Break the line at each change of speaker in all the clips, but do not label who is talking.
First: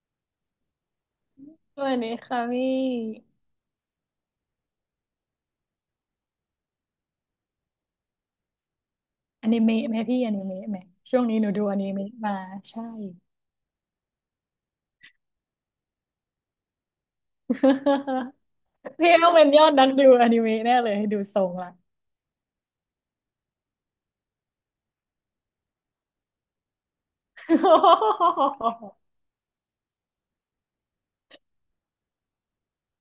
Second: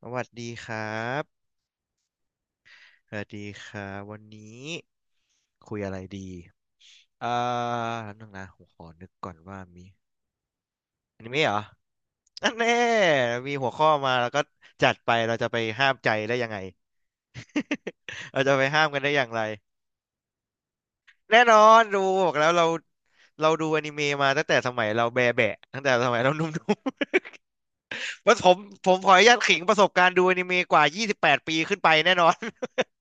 สวัสดีครับ
สวัสดีค่ะพี
สวัส
่
ดีครับวันนี้คุยอะไรดีอ่าแล้วนึงนะผมขอนึกก่อน
อ
ว่า
นิเมะ
มี
ไหมพี่อนิเมะไหมช่
อ
วง
นิ
นี้
เมะ
หนู
เหรอ
ดูอนิเมะมา
อันแน่
ใช่
มีหัวข้อมาแล้วก็จัดไปเราจะไปห้ามใจได้ยังไง เราจะไปห้ามกันได้
พี่
อย่า
ต้
ง
อง
ไร
เป็นยอดนักดูอนิเมะแน่เลยดูท
แน่
รง
นอ
ละ
นดูบอกแล้วเรา ดูอนิเมะมาตั้งแต่สมัยเราแบะแบะตั้งแต่สมัยเราหนุ่มๆ ว่าผมขออนุญาตขิงประสบการณ์ดูอนิเมะกว่า28ปดปีขึ้นไปแน่นอน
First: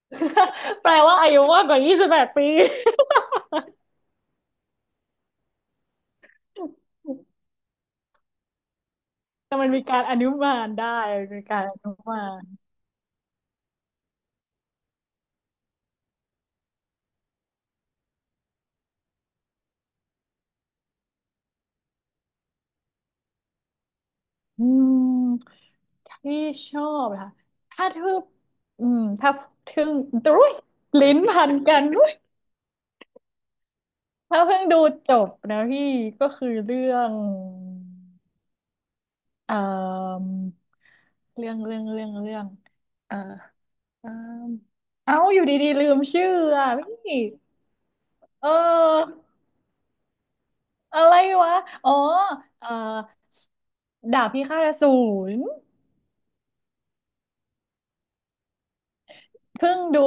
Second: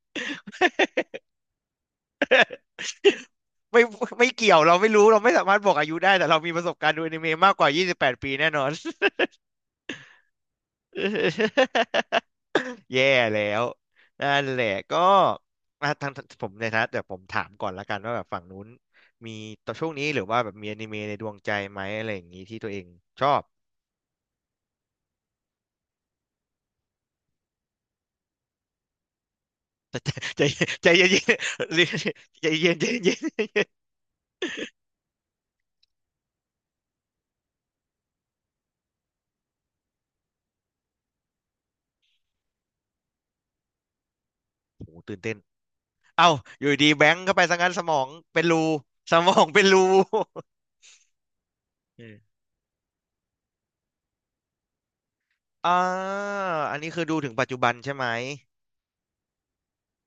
แปลว่าอายุมากกว่ายี่สิบแปดปี
ไม่ ไม่เกี่ยวเราไม่รู้เราไม่สามารถบอกอายุได้แต่เรามีประสบการณ์ดูอ นิเมะมากกว่ายี่สิบแปดปีแน่นอน
แต่มันมีการอนุมานได้มีการอนุมา น
แย่แล้วนั่นแหละก็ทางงผมในฐานะแต่ผมถามก่อนละกันว่าแบบฝั่งนู้นมีตอนช่วงนี้หรือว่าแบบมีอนิเมะในดวงใจไหมอะไรอย่างนี้ที่ตัวเองชอบ
อืมที่ชอบค่ะถ้าทึ่งถ้าทึ่งอุ้
ใจ
ย
ใจเย็น
ลิ้น
ๆ
พันกันดุย
ใจเย็นใจเย็น
ถ้าเพิ่งดูจบนะพี่ก็คือเรื่อง เอ่อเรื่องเอ่อเอ่อ
โอ้โห
เอ้า
ตื่นเต้น
อยู่ดีๆลืมชื่อ
เอ้าอ
อ่ะ
ยู่
พ
ดีแบ
ี่
งค์เข้าไปซะงั้นสมองเป็น
เอ
รูส
อ
มองเป็นรู
อะไรวะอ๋อ
เออ
เอ่อดาบพิฆาตอสูร
อ่าอันนี้คือดูถึงปัจจุบันใช่ไหม
เพิ่งดู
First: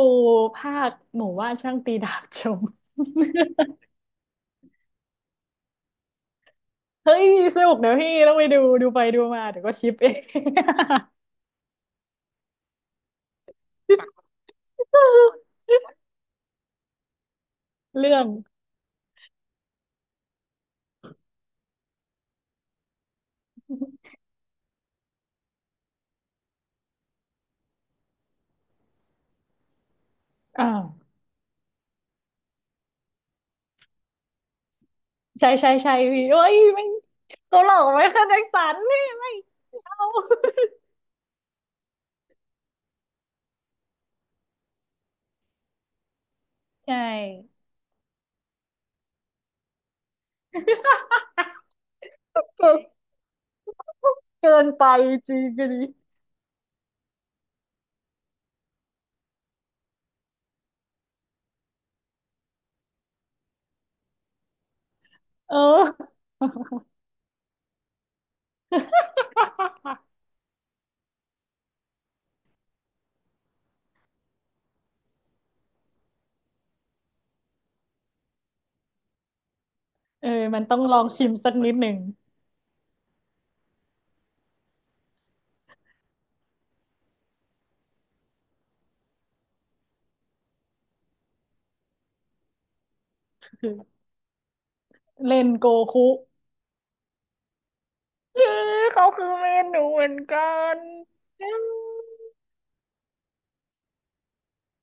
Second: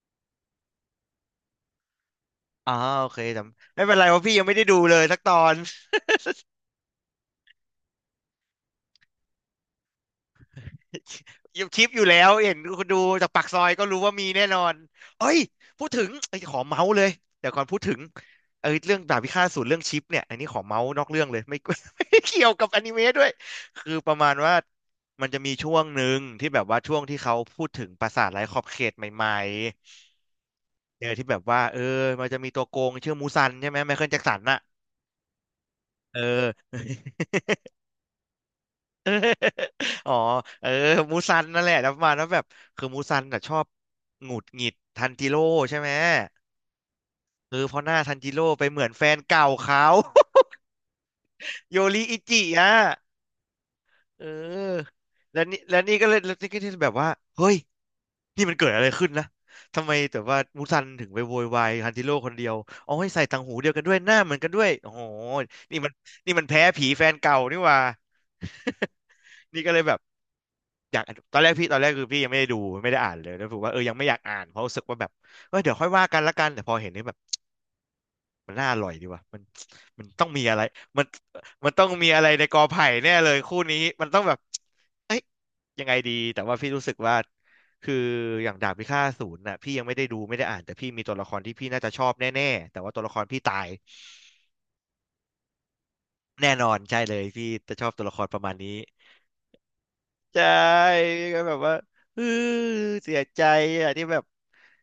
ภาคหมู่ว่านช่างตีดาบชม
อ๋อโอเคแต่ไม่เป็นไรเพราะพี่ยังไม่ได้ดูเลยสักตอน
เฮ้ยสนุกเดี๋ยวพี่ต้องไปดูไปดูมาเดี๋ยวก็ชิปเอง
อยังคลิปอยู่แล้วเห็นคุณดูจากปากซอยก็รู้ว่ามีแน่นอนเอ้ยพูดถึงไอ้ยขอเมาส์เลยเดี๋ยวก่อนพูดถึ ง
เรื่อง
เออเรื่องดาบพิฆาตอสูรเรื่องชิปเนี่ยอันนี้ขอเมาส์นอกเรื่องเลยไม่ ไม่เกี่ยวกับอนิเมะด้วยคือประมาณว่ามันจะมีช่วงหนึ่งที่แบบว่าช่วงที่เขาพูดถึงปราสาทไร้ขอบเขตใหม่
อ่
ๆเออ
า
ที่แบบว่าเออมันจะมีตัวโกงชื่อมูซันใช่ไหมไมเคิลแจ็คสันน่ะ
ใช่ใช่ใช่
เอ
พี่เอ้
อ
ยไม่ เขาหลอกไว้ค่ะแจ็คสันนี่ไม่ เอา
อ๋อเออ มูซันนั่นแหละแล้วประมาณว่าแบบคือมูซันน่ะชอบหงุดหงิดทันจิโร่ใช่ไหม
ใช่
เออเพราะหน้าทันจิโร่ไปเหมือนแฟนเก่าเขา โยริอิจิอ่ะเ
เกินไป
ออ
จริ
แล้ว
ง
นี่
อัน
แล้ว
นี้
นี่ก็เลยแล้วนี่ก็ที่แบบว่าเฮ้ยนี่มันเกิดอะไรขึ้นนะทำไมแต่ว่ามูซันถึงไปโวยวายทันจิโร่คนเดียวเอาให้ใส่ต่างหูเดียวกันด้วยหน้าเหมือนกันด้วยโอ้โห
เอ
นี่มัน
อ
นี่มันแพ้ผีแฟนเก่านี่หว่า นี่ก็เลยแบบ อยากตอนแรกพี่ตอนแรกคือพี่ยังไม่ได้ดูไม่ได้อ่านเลยแล้วผมว่าเออยังไม่อยากอ่านเพราะรู้สึกว่าแบบเออเดี๋ยวค่อยว่ากันละกันแต่พอเห็นนี่แบบมันน่าอร่อยดีว่ะมันมันต้
เอ
อง
อ
มีอะ
มั
ไร
นต้องลอ
มั
ง
น
ชิมสัก
มั
นิ
น
ด
ต้อ
ห
ง
นึ่ง
มีอะไรในกอไผ่แน่เลยคู่นี้มันต้องแบบเอ้ยยังไงดีแต่ว่าพี่รู้สึกว่าคืออย่างดาบพิฆาตอสูรน่ะพี่ยังไม่ได้ดูไม่ได้อ่านแต่พี่มีตัวละครที่พี่น่าจะชอบแน่ๆแต่ว่าตัวละครพี่ตา
คื
ย
อเล่นโกคุ
แน่นอนใช่เลยพี่จะชอบตัวละครป
เอ
ระ
อ
มาณนี้
เขาคือเมนหนูเหมือนกั
ใช่
น
ก็
อื
แบบว่า
ม
เออเสียใจอ่ะที่แบบ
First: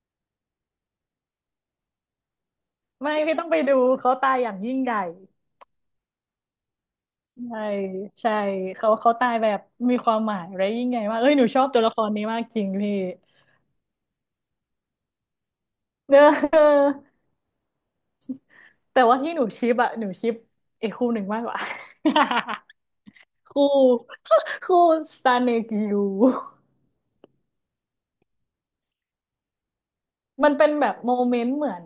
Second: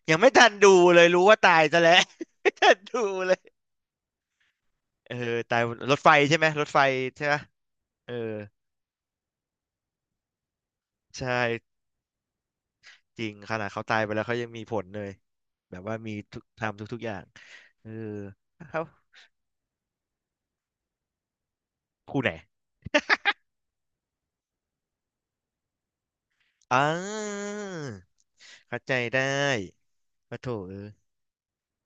ยังไม่ทันดูเลยรู้ว่าตายซะแล้ว ไม่ทันดู
ไม่
เล
พี่
ย
ต้องไปดูเขาตายอย่างยิ่งใหญ่
เออตายรถไฟใช่ไหมรถไฟใช่ไหม
ใช่
เออ
ใช่เขาตายแบบมีความหมายและยิ่งใหญ่มากเอ้
ใช่
ยหนูชอบตัวละครนี้มากจริงพี่
จริงขนาดเขาตายไปแล้วเขายังมีผลเลยแบบว่ามีทุก
เออ
ทำทุกๆอย่างเออเขา
แต่ว่าที่หนูชิปอะหนูชิปไอ้คู่หนึ่งมากกว่า
คู่ไหน
คู่ คู่ซาเนกิยู
อ่าเข้าใจได้มาโถ
มันเป็น
เอ
แบ
อ
บโมเมนต์เหมือน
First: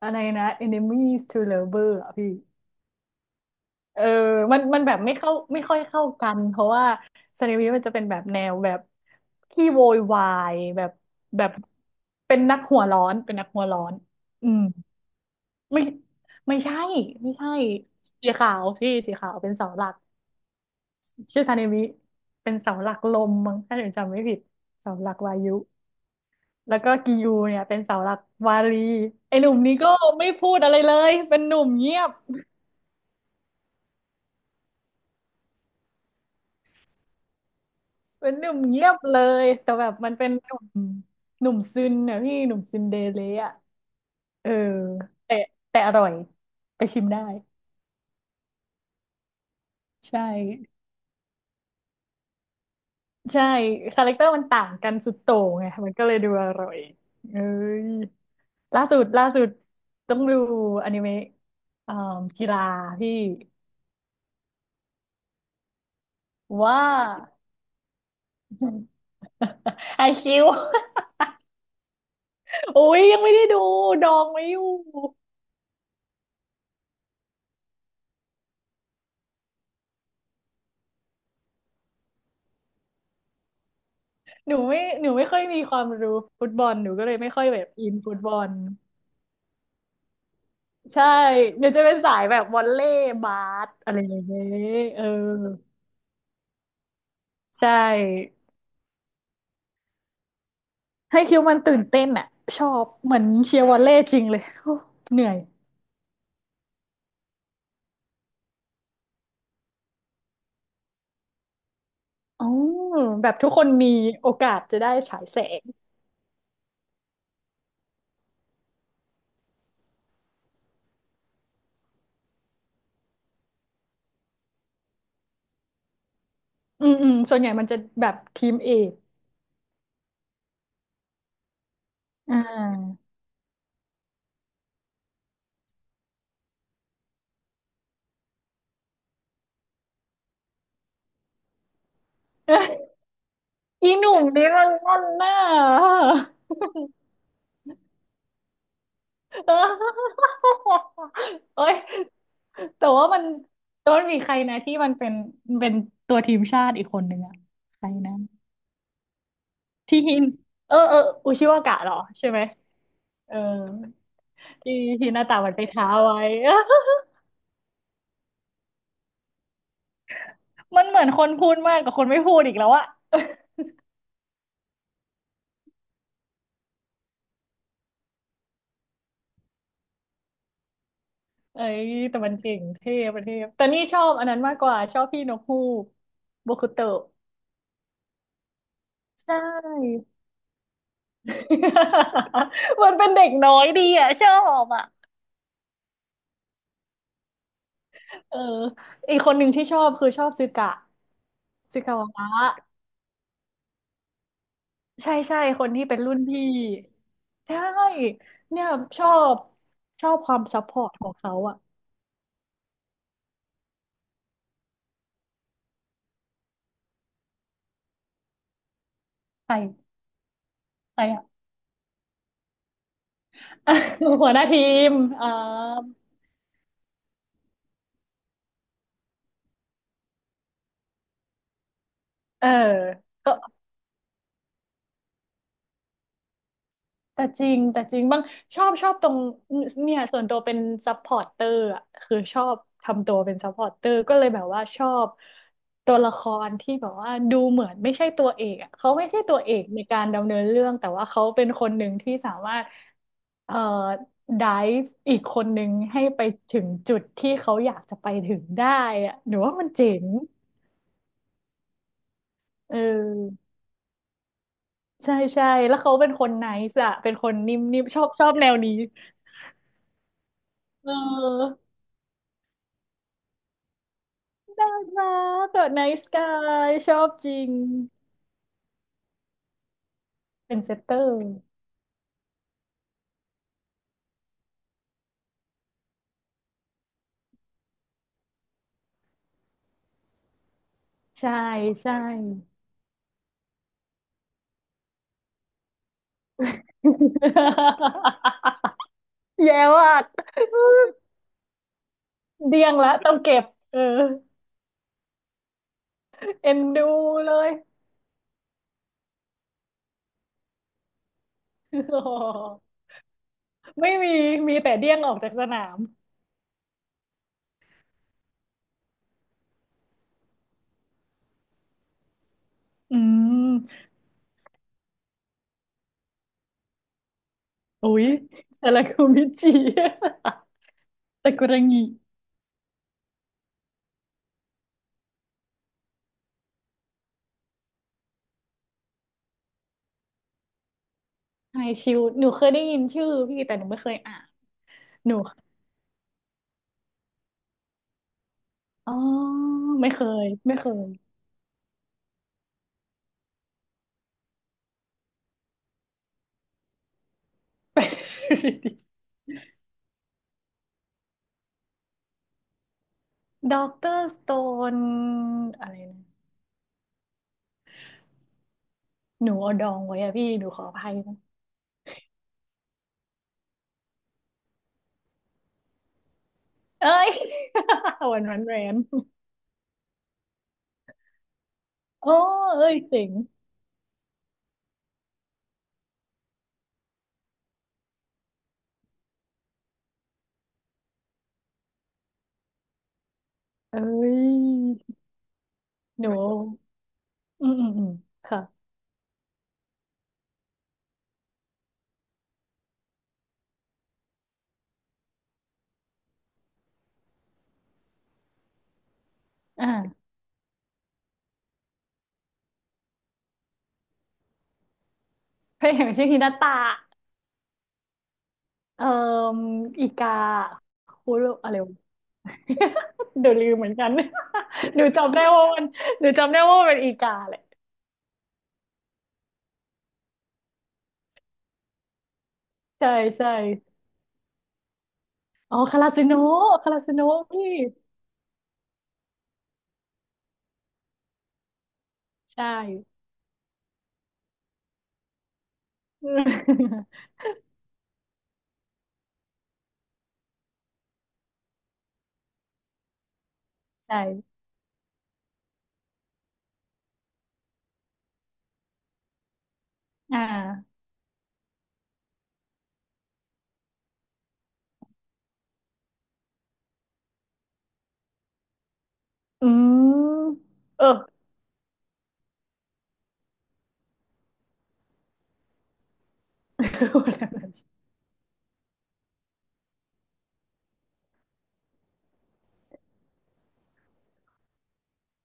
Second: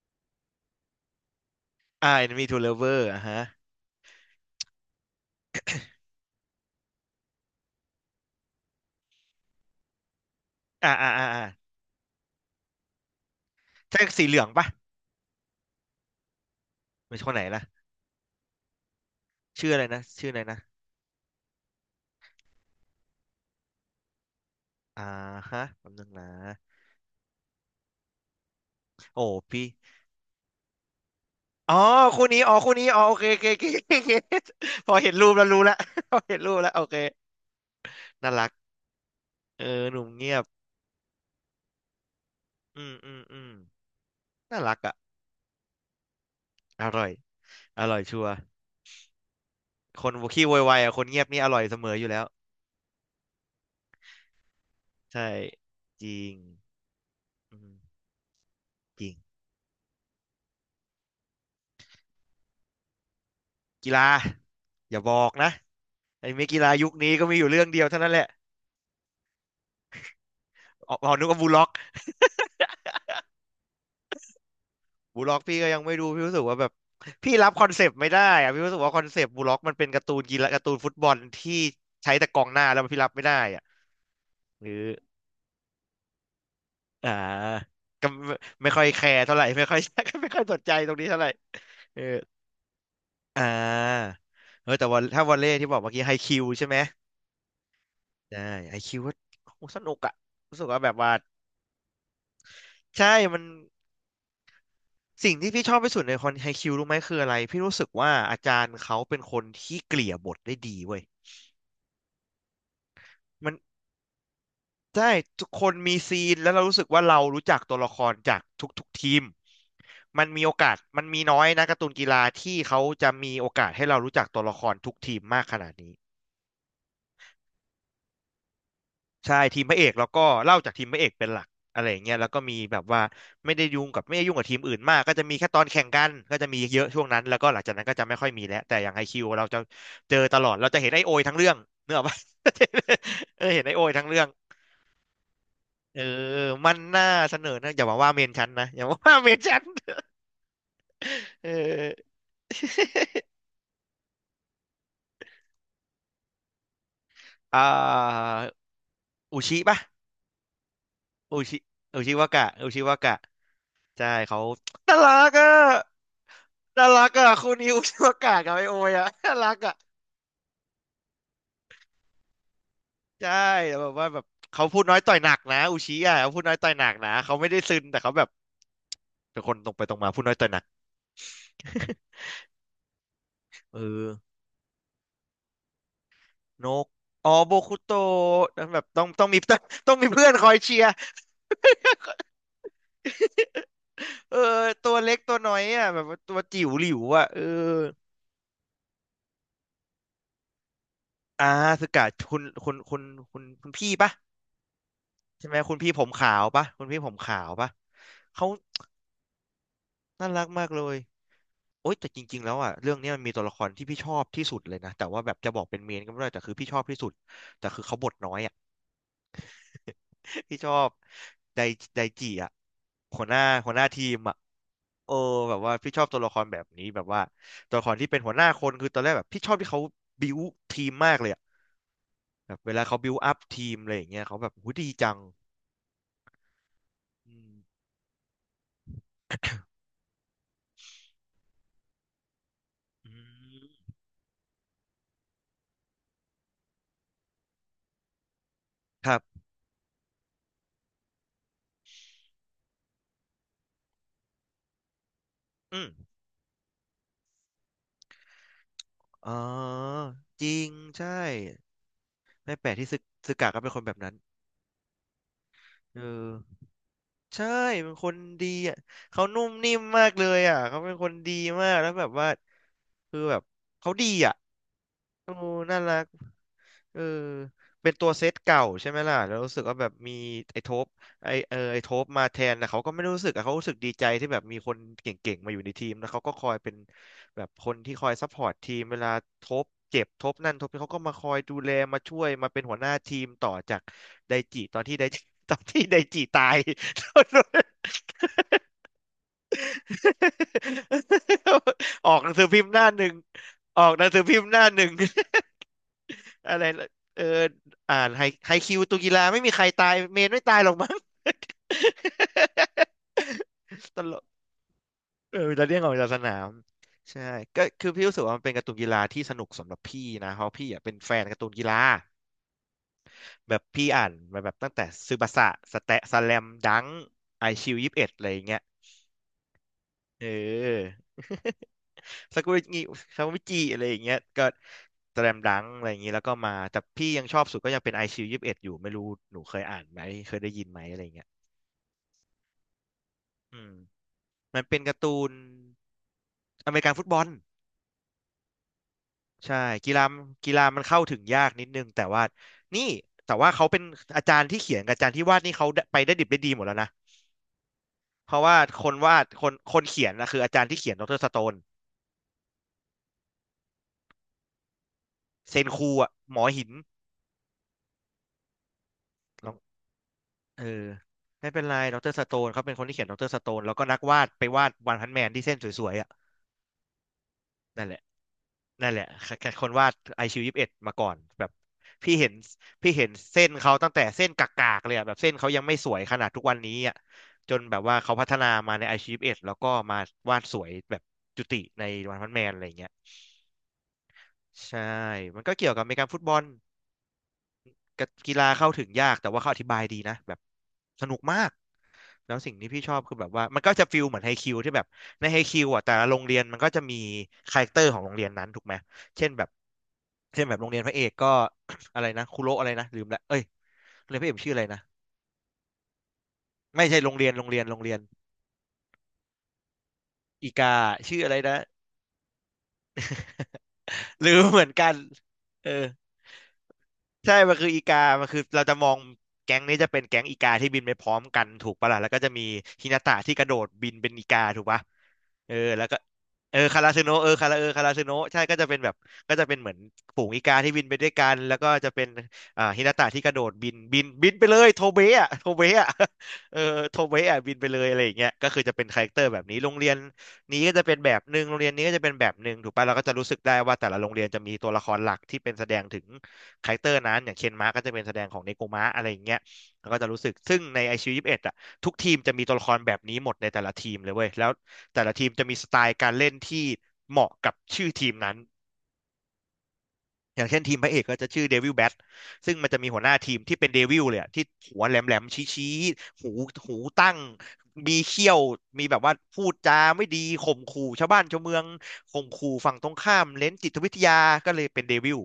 อะไรนะ enemies to lover อ่ะ
e
พี่
n ทูเล o l o v e อ่ะฮะ
เออมันแบบไม่เข้าไม่ค่อยเข้ากันเพราะว่าซานิมิมันจะเป็นแบบแนวแบบขี้โวยวายแบ
อ่า
บ
อ่าอ่าอ่า
แบบเป็นนักหัวร้อนเป็นนักหัวร้อน
ใช่สีเหลือ
อื
ง
ม
ปะ
ไม่ไม่ใช่
เป็นชค
ไม่
นไหน
ใช่
นะ
สีขาวพี่สีขาวเป็นเสา
ชื่ออะ
ห
ไร
ลัก
นะชื่ออะไรนะ
ชื่อซานิมิเป็นเสาหลักลมมั้งถ้าผมจำไม่ผิดเสา
อ่า
หลักวายุ
ฮะแป๊บนึงนะ
แล้วก็กิยูเนี่ยเป็นเสาหลักวารี
โอ้
ไอ้หนุ่ม
พี่
นี้ก็ไม่พูดอะไรเลยเป็นหนุ่ม
อ๋อ
เงียบ
คู่นี้อ๋อคู่นี้อ๋อโอเคโอเคโอเคโอเค พอเห็นรูปแล้วรู้แล้ว พอเห็นรูปแล้วโอเค
เป็
น่า
นห
รัก
นุ่มเงียบเลย
เอ
แต่
อ
แบบ
หนุ่ม
มันเป็
เงี
น
ยบ
หนุ่มหนุ่มซึนนะพี่หนุ่มซึ
อื
น
ม
เด
อื
เล
มอืม
อ่ะเออ
น่ารักอ่ะ
แต่แต่อร่อยไป
อ
ชิ
ร่
ม
อย
ได้
อร่อยชัวร์คน
ใช่
ขี้โวยวายอ่ะคนเงียบนี่อร่อยเสมออยู่แล้ว
ใช่คาแรคเตอร์มันต่างกันสุด
ใช่
โต่งไงมันก็
จ
เลย
ริ
ดู
ง
อร่อยเอ้
อืม
ยล่าสุ
จ
ด
ริง
ล่าสุดต้องดูอนิเมะอ่ากีฬาพี่
กีฬาอย่าบอกนะไอ้เมอกีฬา
ว่า
ยุคนี้ก็มีอยู่เรื่องเดียวเท่านั้นแหละ
ไอคิว
อ๋ออ๋อนึกว่าบูลล็อก
โอ้ยยังไม่ได้ดูดองไว้อยู่
บูล็อกพี่ก็ยังไม่ดูพี่รู้สึกว่าแบบพี่รับคอนเซปต์ไม่ได้อะพี่รู้สึกว่าคอนเซปต์บูล็อกมันเป็นการ์ตูนกีฬาการ์ตูนฟุตบอลที่ใช้แต่กองหน้าแล้วพี่รับไม่ได้อะ
หนู
หรือ
ไม่หนูไม่ค่อยมีความรู้ฟุตบอลหนูก็
อ่า
เลยไม่ค่อยแบบอิน
ก็
ฟุตบ
ไม่
อล
ไม่ค่อยแคร์เท่าไหร่ ไม่ค่อย ไม่ค่อยสนใจตรง
ใช่
นี้เท่าไหร่
หนูจะเป็น
เออ
สายแบบวอลเลย์บา
อ่
สอะไรอ
า
ย่างเงี้ย
เออแต่ว่า
เออ
ถ้าวอลเลย์ที่บอกเมื่อกี้ไฮคิวใช่ไหม
ใช่
ใช่ไฮคิวว่าโหสนุกอะรู้สึกว่าแบบว่า
ให้คิวมันตื่นเต้นอ่ะชอบ
ใช่
เหมือน
มัน
เชียร์วอลเลย์จริงเลย โอ้เหนื่
สิ่
อ
ง
ย
ที่พี่ชอบที่สุดในคอนไฮคิวรู้ไหมคืออะไรพี่รู้สึกว่าอาจารย์เขาเป็นคนที่เกลี่ยบทได้ดีเว้ย
อ๋อแบบทุ
มั
ก
น
คนมีโอกาสจะได้
ใช่
ฉายแส
ทุกค
ง
นมีซีนแล้วเรารู้สึกว่าเรารู้จักตัวละครจากทุกๆทีมมันมีโอกาสมันมีน้อยนะการ์ตูนกีฬาที่เขาจะมีโอกาสให้เรารู้จักตัวละครทุกทีมมากขนาดนี้
อืมอืมส่วนใหญ่มันจะแบบทีมเอก
ใช่ทีมพระเอกแล้วก็เล่าจากทีมพระเอกเป็นหลักอะไรอย่างเงี้ยแล้ว
อ่
ก็มีแบบว่า
า
ไม่ได้ยุ่งกับทีมอื่นมากก็จะมีแค่ตอนแข่งกันก็จะมีเยอะช่วงนั้นแล้วก็หลังจากนั้นก็จะไม่ค่อยมีแล้วแต่อย่างไอคิวเราจะเจอตลอดเราจะเห็นไอโอยทั้งเรื่องเนกอะปะ เออเห็นไอโอย
อีห
ทั้งเรื่
นุ่ม
อง
นี่มันงอนหน้า
เออมันน่าเสนอนะอย่ามาว่าเมนฉันนะอย่ามาว่าเมน
เอ
ฉัน
อ
เอ
เอ้ย
อ
แต่ว่ามันแต่ว่ามันมีใครนะที่มันเป็นเป็นตัวทีมชาติอีกคนหนึ่งอะ
อ่
ใครนะ
าอุชิปะ
ที่ฮินเออเอออุ
อุ
ชิ
ชิ
วากะเหรอ
อุชิวา
ใช่ไหม
กะอุชิวากะ
เออ
ใช่เขา
ที่
น่ารั
หน้า
ก
ตา
อะ
มันไปท้าไว้
น่ารักอะคู่นี้อุชิวากะกับไอโอยอะ น่ารักอะ
มันเหมือนคนพูดมากกว่าคนไม่พูดอีกแล้วอะ
ใช่แต่แบบว่าแบบเขาพูดน้อยต่อยหนักนะอุชิอะเขาพูดน้อยต่อยหนักนะเขาไม่ได้ซึนแต่เขาแบบเป็นคนตรงไปตรงมาพูดน้อยต่อยหนัก
เอ้ยแต่ มันเก่งเท่ประเทศแต่
เอ
นี่ชอบ
อ
อันนั้นมากกว่าชอบพี่นกฮูกโบ
น
คุ
ก
โตะ
อ๋อโบคุโตะแบบต้องต้อ
ใช
งมี ต้อง
่
มีเพื่อนคอยเชียร์
มันเป็นเด็กน้อยดีอะชอ
เออ
บอะ
ตัวเล็กตัวน้อยอ่ะแบบว่าตัวจิ๋วหลิวอ่ะเออ
เอออีกคนหนึ่งที่ชอบคือชอบซึกะ
อ่า
ซึ
สึ
กะ
กะ
วะ
คุณคุณคุณคุณพี่ปะ
ใช่ใช่
ใช่ไหม
คน
คุณ
ที่
พี่
เป็น
ผม
รุ่น
ขา
พี่
วปะคุณพี่ผมขาว
ใช่
ปะเขา
เนี่ยชอบ
น่า
ควา
รั
ม
ก
ซั
มา
พ
ก
พอ
เล
ร์ต
ย
ของเขาอะ
โอ๊ยแต่จริงๆแล้วอ่ะเรื่องเนี้ยมันมีตัวละครที่พี่ชอบที่สุดเลยนะแต่ว่าแบบจะบอกเป็นเมนก็ไม่ได้แต่คือพี่ชอบที่สุดแต่คือเขาบทน้อยอ่ะ
ใคร
พี่ชอบ
ใครอ่ะ
ไดไดจิอ่ะหัวหน้าหัวหน้าทีม
หัว
อ่ะ
หน้าทีม
เออ
อ่า
แบบว่าพี่ชอบตัวละครแบบนี้แบบว่าตัวละครที่เป็นหัวหน้าคนคือตอนแรกแบบพี่ชอบที่เขาบิวทีมมากเลยอะ
เออ
แบบเวลาเขาบิว
ก็
อัพทีมอะไรอย่างเงี้ยเขาแบบหูยดีจัง
แต่
อื
จริ
ม
งแต่จริงบ้างชอบตรงเนี่ยส่วนตัวเป็นซัพพอร์ตเตอร์อ่ะคือชอบทำ
อื
ตัวเป็นซัพพอร์ตเต
ม
อร์ก็เลยแบบว่าชอบตัวละครที่แบบว่าดูเหมือนไม่ใช่ตัวเอกอ่ะเขาไม่
ครั
ใช่ตัว
บ
เอกในการดำเนินเรื่องแต่ว่าเขาเป็นคนหนึ่งที่สามารถเอ่อไดฟ์อีกคนหนึ่ง
อืม
ให้ไปถึงจุดที่เขาอยากจะไปถึงได้อะ
อ๋
ห
อ
นูว่ามันเจ๋ง
จริง ใช่ไม่แปล
เ
กที่ซึกซึ
ออ
กากะก็เป็นคนแบบนั้น
ใช่ใช่แล้วเขา
เอ
เป็นค
อ
นไนซ์อะเป็นคน
ใช่
นิ่ม
เป็น
ๆชอ
ค
บ
น
แน
ดี
วนี้
อ่ะ เขานุ่มนิ่มมากเลยอ่ะ เขา
เอ
เป็นคนดีมา
อ
กแล้วแบบว่า คือแบบเขาดีอ่ะ
รัก
โอ้
เดอะ
น่า
ไน
รั
ท์
ก
สกายชอ
เออ
บจริง
เป็นตัวเซตเก่าใช่ไหมล่ะแล้วรู้สึกว่าแบบมี
เป็น
ไอ้โท
เซต
ป
เตอร์
ไอ้โทปมาแทนแต่เขาก็ไม่ได้รู้สึกอะเขารู้สึกดีใจที่แบบมีคนเก่งๆมาอยู่ในทีมแล้วเขาก็คอยเป็นแบบคนที่คอยซัพพอร์ตทีมเวลาโทปเจ็บโทปนั่นโทปนี่เขาก็มาคอ
ใช่
ยดูแล
ใช่
มาช่วยมาเป็นหัวหน้าทีมต่อจากไดจิตอนที่ไดจิ ตอนที่ไดจิตาย
แย่ว่ะ
ออกหนังสือ
เดี
พิม
ย
พ์
ง
หน้า
ละ
หนึ่
ต้อ
ง
งเก็บเอ
อ
อ
อกหนังสือพิมพ์หน้าหนึ่ง
เอ็
อะ
น
ไร
ดู
ะเออ
เลย
อ่านไฮคิวตุกีฬาไม่มีใครตายเมนไม่ตายหรอกมั้ง
โอ้โห ไม่
ต
มี
ลก
มีแต่เดี้ยงออกจาก
เอ
ส
อ
นา
จะเรีย
ม
กออกจากสนามใช่ก็คือพี่รู้สึกว่ามันเป็นการ์ตูนกีฬาที่สนุกสำหรับพี่นะเพราะพี่อ่ะเป็นแฟนการ์ตูนกีฬา
อื
แบบ
ม
พี่อ่านมาแบบตั้งแต่ซึบาสะสแตะสแลมดังไอชิวยสิ
อุ้
บเอ็
ย
ดอะไรอย่างเงี้ย
ซาลากูมิจิ
เออ
ซากุระ งิ
ซากุระงิซากุระจิอะไรอย่างเงี้ยก็แตรมดังอะไรอย่างงี้แล้วก็มาแต่พี่ยังชอบสุดก็ยังเป็นไอซิวยี่สิบเอ็ดอยู่ไม่รู้หนูเคยอ่านไหมเคยได้ยินไหมอะไรอย่างเงี้ย
ไฮชิวหนูเคยได้ยินชื่อพี่แต่
อื
หนู
ม
ไม่เคยอ่าน
มันเป็นการ์
หนู
ตูนอเมริกันฟุตบอล
อ๋อ
ใช่
ไม่
กี
เค
ฬา
ย
กี
ไม่
ฬา
เค
มัน
ย
เข้าถึงยากนิดนึงแต่ว่านี่แต่ว่าเขาเป็นอาจารย์ที่เขียนกับอาจารย์ที่วาดนี่เขาได้ไปได้ดิบได้ดีหมดแล้วนะ
ไ
เพราะ
ป
ว่าคนวาดคนคนเขียนนะคืออาจารย์ที่เขียนดรสโตน
ด็อกเตอร์สโตน
เซน
อะไร
คู
นะ
อะหมอหิน
หนูเอาดองไว้อะพี่หนูข
เออ
ออภัยนะ
ไม่เป็นไรดรสโตนเขาเป็นคนที่เขียนดรสโตนแล้วก็นักวาดไปวาดวันพันแมนที่เส้นสวยๆอ่ะ
เอ้ย
นั่นแหละ
วันวันแรน
นั่นแหละคนวาดไอคิวยี่สิบเอ็ดมาก่อนแบบ
โอ้
พี่เห็น
เอ้ย
พี่
เจ๋
เห็น
ง
เส้นเขาตั้งแต่เส้นกากๆเลยอะแบบเส้นเขายังไม่สวยขนาดทุกวันนี้อ่ะจนแบบว่าเขาพัฒนามาในไอคิวยี่สิบเอ็ดแล้วก็มาวาดสวยแบบจุติในวันพันแมนอะไรอย่างเงี้ย
เอ้
ใช่
ย
มันก็เกี่ยวกับอเมริ
ห
กั
นู
นฟุตบอล
อืมอืมอืม
กะกี
ค่ะ
ฬาเข้าถึงยากแต่ว่าเขาอธิบายดีนะแบบสนุกมากแล้วสิ่งที่พี่ชอบคือแบบว่ามันก็จะฟิลเหมือนไฮคิวที่แบบในไฮคิวอ่ะแต่ละโรงเรียนมันก็จะมีคาแรคเตอร์ของโรงเรียนนั้นถูกไหมเช่นแบบ
อ่า
เช่นแบบโรงเรียนพระเอกก็ อะไรนะคุโระอะไรนะลืมละเอ้ยโรงเรียนพระเอกชื่ออะไรนะ
เคยเห็นชื่อฮินาตะ
ไม่ใช่โรงเรียน
เอ่ออีกา
อีกา
ฮู
ชื่อ
โร
อะไร
อะไร
นะ
วะ เดี๋ยวลืมเหมือนกัน
ลืมเหมือน
หนู
กัน
จำได้ว่ามัน
เออ
หนูจำได้ว่ามันเป็นอีกา
ใช่
แหละ
มันคืออีกามันคือเราจะมองแก๊งนี้จะเป็นแก๊งอีกาที่บินไปพร้อมกันถูกปะล่ะแล้วก็จะมีฮิ
ใช่
นาตะ
ใช่
ที่กระโดดบินเป็นอีกาถูกปะเอ
อ๋
อ
อคา
แล้ว
รา
ก็
ซิโนะ
เออ
คารา
คารา
ซิ
ซึ
โนะ
โนะ
พี่
คาราซึโนะใช่ก็จะเป็นแบบก็จะเป็นเหมือนฝูงอีกาที่บินไปด้วยกันแล้วก็จะเป็น
ใช่
อ่าฮินาตะที่กระโดดบินไปเลยโทเบะอะเออโท เบะอะบินไปเลยอะไรอย่างเงี้ยก็คือจะเป็นคาแรคเตอร์แบบนี้โรงเรียนนี้ก็จะเป็นแบบหนึ่งโรงเรียนนี้ก็จะเป็นแบบหนึ่งถูกปะเราก็จะรู้สึกได้ว่าแต่ละโรงเรียน
ใช่
จะมีตัวละครหลักที่เป็นแสดงถึง คาแรคเตอร์นั้นอย่างเคนมาร์ก็จะเป็นแสดงของเนโกมะอะไรอย่างเงี้ยแล้วก็จะ
อ่
รู้สึกซึ่งใน
า
ไอชิว21อ่ะทุกทีมจะมีตัวละครแบบนี้หมดในแต่ละทีมเลยเว้ยแล้วแต่ละทีมจะมีสไตล์การเล่นที่เหมาะกับชื่อทีมนั้น
อื
อ
ม
ย่างเช่นทีมพ
เอ
ระ
อ
เอกก็จะชื่อเดวิลแบทซึ่งมันจะมีหัวหน้าทีมที่เป็นเดวิลเลยอะที่หัวแหลมๆชี้ๆหูหู
วั
ตั้
น
ง
นั้น
มีเขี้ยวมีแบบว่าพูดจาไม่ดีข่มขู่ชาวบ้านชาวเมืองข่มขู่ฝั่งตรงข้ามเล่นจิตวิทยาก็เลยเป็นเดวิล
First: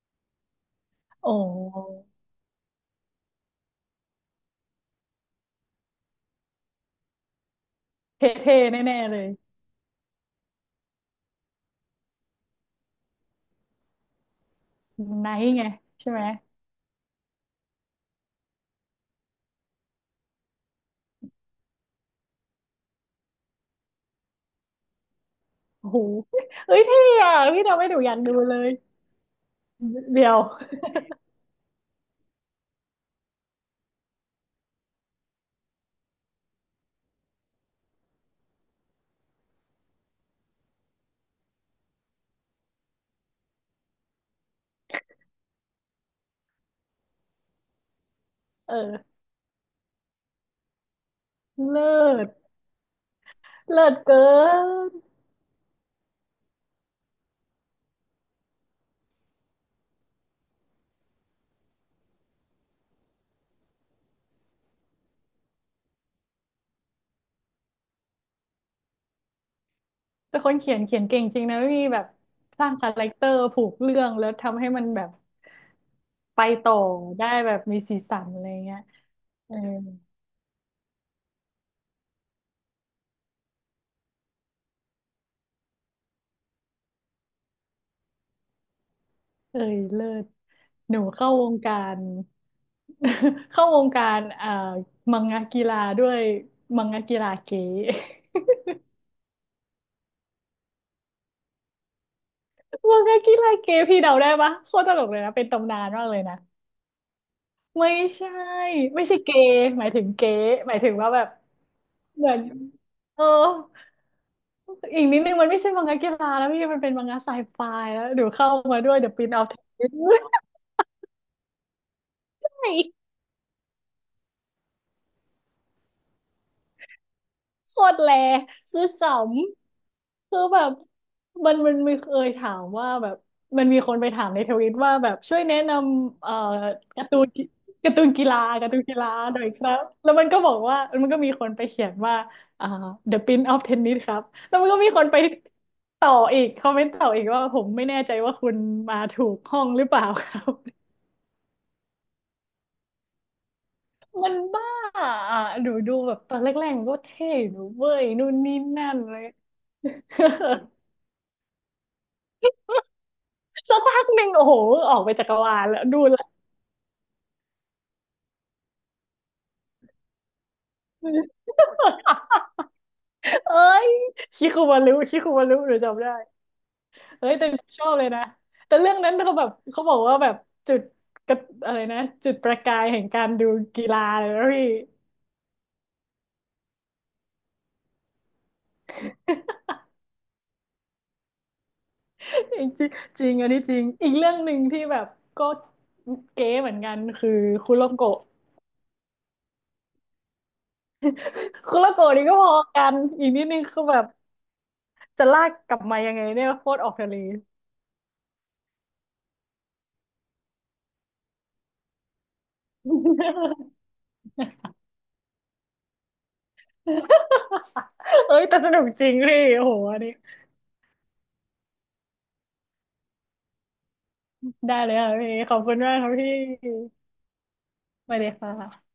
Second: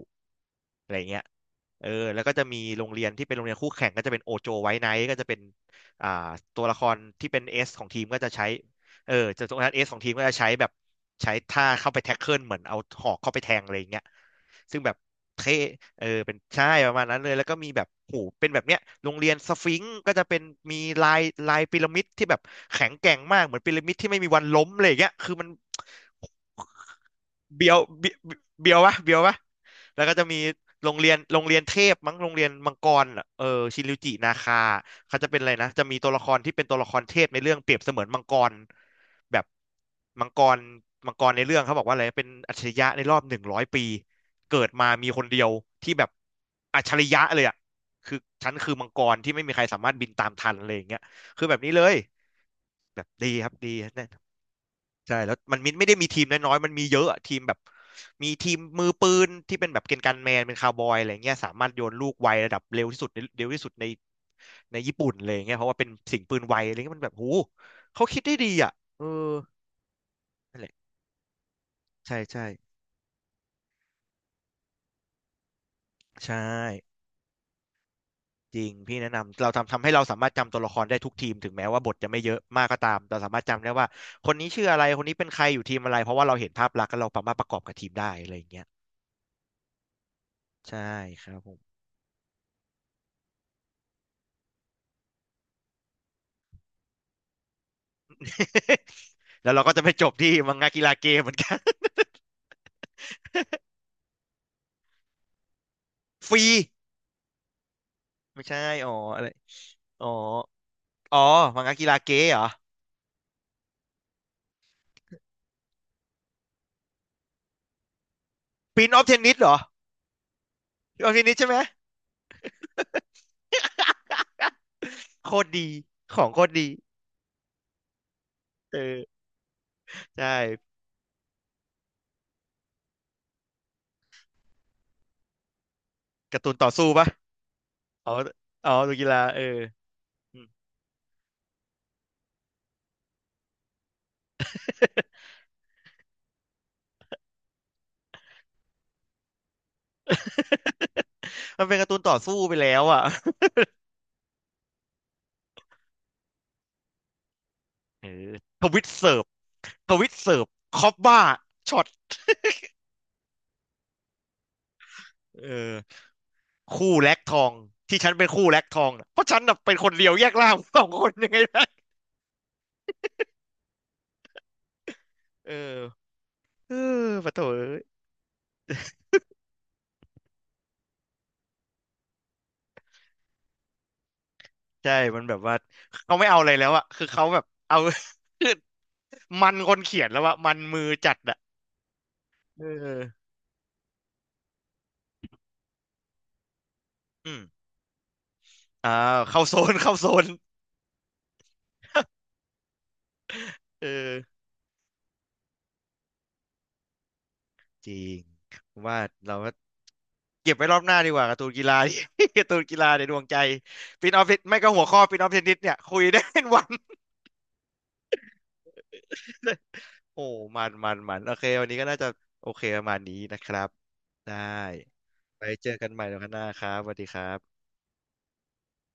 อะไรเงี้ย
โอ
เออ
้
แล้วก็จะมีโรงเรียนที่เป็นโรงเรียนคู่แข่งก็จะเป็นโอโจไว้ไนท์ก็จะเป็นอ่าตัวละครที่เป็นเอสของทีมก็
เ
จะใช้
ท่ๆแน่
เอ
ๆ
อ
เลย
จะตัวนั้นเอสของทีมก็จะใช้แบบใช้ท่าเข้าไปแท็กเกิลเหมือนเอาหอกเข้าไปแทงอะไรอย่างเงี้ยซึ่งแบบ
ไนท์
เท่
ไง
เออ
ใช่ไหม
เป็นใช่ประมาณนั้นเลยแล้วก็มีแบบหูเป็นแบบเนี้ยโรงเรียนสฟิงค์ก็จะเป็นมีลายลายพีระมิดที่แบบแข็งแกร่งมากเหมือนพีระมิดที่ไม่มีวันล้มเลยอย่างเงี้ยคือมัน
โอ้โห
โห
เอ้ยเท่อะพี่
เบียว
ทำให้หนู
เบี
อยากดูเล
เบี
ย
ยววะเบียววะแล้วก็จะ
เดี๋ย
มี
ว
โรงเรียนเทพมั้งโรงเรียนมังกรอะเออชินริวจินาคาเขาจะเป็นอะไรนะจะมีตัวละครที่เป็นตัวละครเทพในเรื่องเปรียบเสมือนมังกรแบบมังกรมังกรในเรื่องเขาบอกว่าอะไรเป็นอัจฉริยะในรอบ100 ปีเกิดมามีคนเดียวที่แบบอัจฉริยะเลยอ่ะคือฉันคือมังกร
เออ
ที่ไม่มีใครสามารถบินตามทันอะไรอย่างเงี้ยคือแบบนี้เล
เลิ
ย
ศ
แบบดีครับดี
เลิศ
แน่
เกิน
ใช่แล้วมันมิไม่ได้มีทีมน้อยๆมันมีเยอะอะทีมแบบมีทีมมือปืนที่เป็นแบบเกณฑ์การแมนเป็นคาวบอยอะไรเงี้ยสามารถโยนลูกไวระดับเร็วที่สุดในในญี่ปุ่นเลยเงี้ยเพราะว่าเป็นสิ่งปืนไวอะไรเงี้ยมันแบบหูเขาคิดได้ดีอ่ะเออ
แต่คน
นั่นแห
เขี
ละ
ยนเขียนเก่งจริงนะพี่แบบ
ใช่ใช่
สร้างคาแรคเตอร์ผูกเรื่องแล้วทำให้มันแบบ
ใช่
ไปต่อได้แบบมีสีสันอะไร
จริง
เงี้ย
พี่แนะนำเรา
เออ
ทำให้เราสามารถจำตัวละครได้ทุกทีมถึงแม้ว่าบทจะไม่เยอะมากก็ตามเราสามารถจำได้ว่าคนนี้ชื่ออะไรคนนี้เป็นใครอยู่ทีมอะไรเพราะว่าเราเห็นภาพลักษณ์แล้วเราสามารถประกอบกับทีมได้อะไรอย่างเงี้ย
เอ้ยเลิศ
ใช่
หนู
ค
เข้า
รับ
ว
ผ
ง
ม
การ เข้าวงการมังงะกีฬาด้วยมังงะกีฬาเก๋
แล้วเราก็จะไปจบที่มังงะกีฬาเกมเหมือนกัน
มังงะกีฬาเก๋พี่เดาได้ปะโคตรตลกเลยนะเป็นตำนานมากเลย
ฟ
นะ
รี
ไม่ใช่
ไม่ใช่อ๋อ
ไม่ใช่
อะไร
เกย์หมายถึ
อ๋
ง
อ
เก๋หมายถึงว่า
อ๋อ
แบบ
มังงะกีฬาเก
เห
ม
มือ
เหร
น
อ
เอออีกนิดนึงมันไม่ใช่มังงะกีฬาแล้วพี่มันเป็นมังงะไซไฟแล้วเดี๋ยวเข้ามา
ปิน
ด้วย
ออฟ
เดี๋
เท
ยว
น
ปีน
นิส
เอา
เหร
เท
อ
น
ปินออฟเทนนิสใช่ไหม โคตรดีของโคตรดี
โคตรแล
เอ
คือข
อใช่
ำคือแบบมันมีเคยถามว่าแบบมันมีคนไปถามในทวิตว่าแบบช่วยแนะนำ
การ์ตูนต่อสู้
กา
ปะ
ร์ตูนการ์ตู
อ๋
น
อ
กีฬากา
อ๋
ร์
อ
ตูน
ดู
กี
กี
ฬา
ฬา
ห
เอ
น่อย
อ
ครับแล้วมันก็
อืม
บอก ว่ามันก็มีคนไปเขียนว่าอ่า The Prince of Tennis ครับแล้วมันก็มีคนไปต่ออีกคอมเมนต์ต่ออีกว่าผมไม่แน่ใจว่าคุณมาถูกห้องหรือเปล่าครับ
มันเป็นการ์ตูนต่อสู้ไปแล้วอ่ะ
มันบ้าอ่ะหนูดูแบบตอนแรกๆมันก็เท่หนูเว้
เอ
ยนู่
อ
นนี่
ทวิต
นั่น
เสิ
เล
ร์ฟ
ย
ทวิตเสิร์ฟคอปบ้าช็อต
สักพักหนึ่งโอ้โหออกไปจักร
เอ
วาลแล้ว
อ
ดูแล
คู่แลกทองที่ฉันเป็นคู่แลกทองน่ะเพราะฉันน่ะเป็นคนเดียวแยกล่าง สองคนยังไง
เอ้ยคิคุมารุคิคุมา
เอ
รุหนู
อ
จำได้
เออ
เอ้
ปะ
ย
โถ
แต่หนู
เอ้
ช
ย
อบเลยนะ แต่เรื่องนั้นเขาแบบเขาบอกว่าแบบจุดกระอะไรนะจุดประกายแห่งการดูกีฬาเลยนะพี่
ใช่ มันแบบว่าเขาไม่เอาอะไรแล้วอะ คือเขาแบบเอา คือมันคนเขียนแล้วอะมันมือจัดอะ
จ
เอ
ริงจ
อ
ริงอันนี้จริงอีกเรื่องหนึ่งที่แบบก็เก๋เหมือนกันคือ
อืม
คุโรโกะ
อ่าเข้าโซน
คุโรโกะนี่ก็พอกันอีกนิดนึงคื
เอ
อแบบ
อ
จะลากกลับมายังไงเนี่ยโคตรออกทะเล
จริงผมว่าเราก็เก็บไว้รอบหน้าดีกว่าการ์ตูนกีฬา ที่ การ์ตูนกีฬาในดวงใจปินออฟไม่ก็หัวข้อปินออฟเทนนิสเนี่ยคุยได้เป็นวัน
เอ้ยแต่สนุกจริงพี่โอ้โห อันนี้
โอ้มันโอเควันนี้ก็น่าจะโอเคประมาณนี้นะครับได้
ได้เลยค่ะพี่
ไป
ขอบ
เจ
คุ
อ
ณ
กัน
มาก
ให
ค
ม่
รับ
ในวกั
พี่
นหน้าครับสวัสดีครับ
สวัสดีค่ะ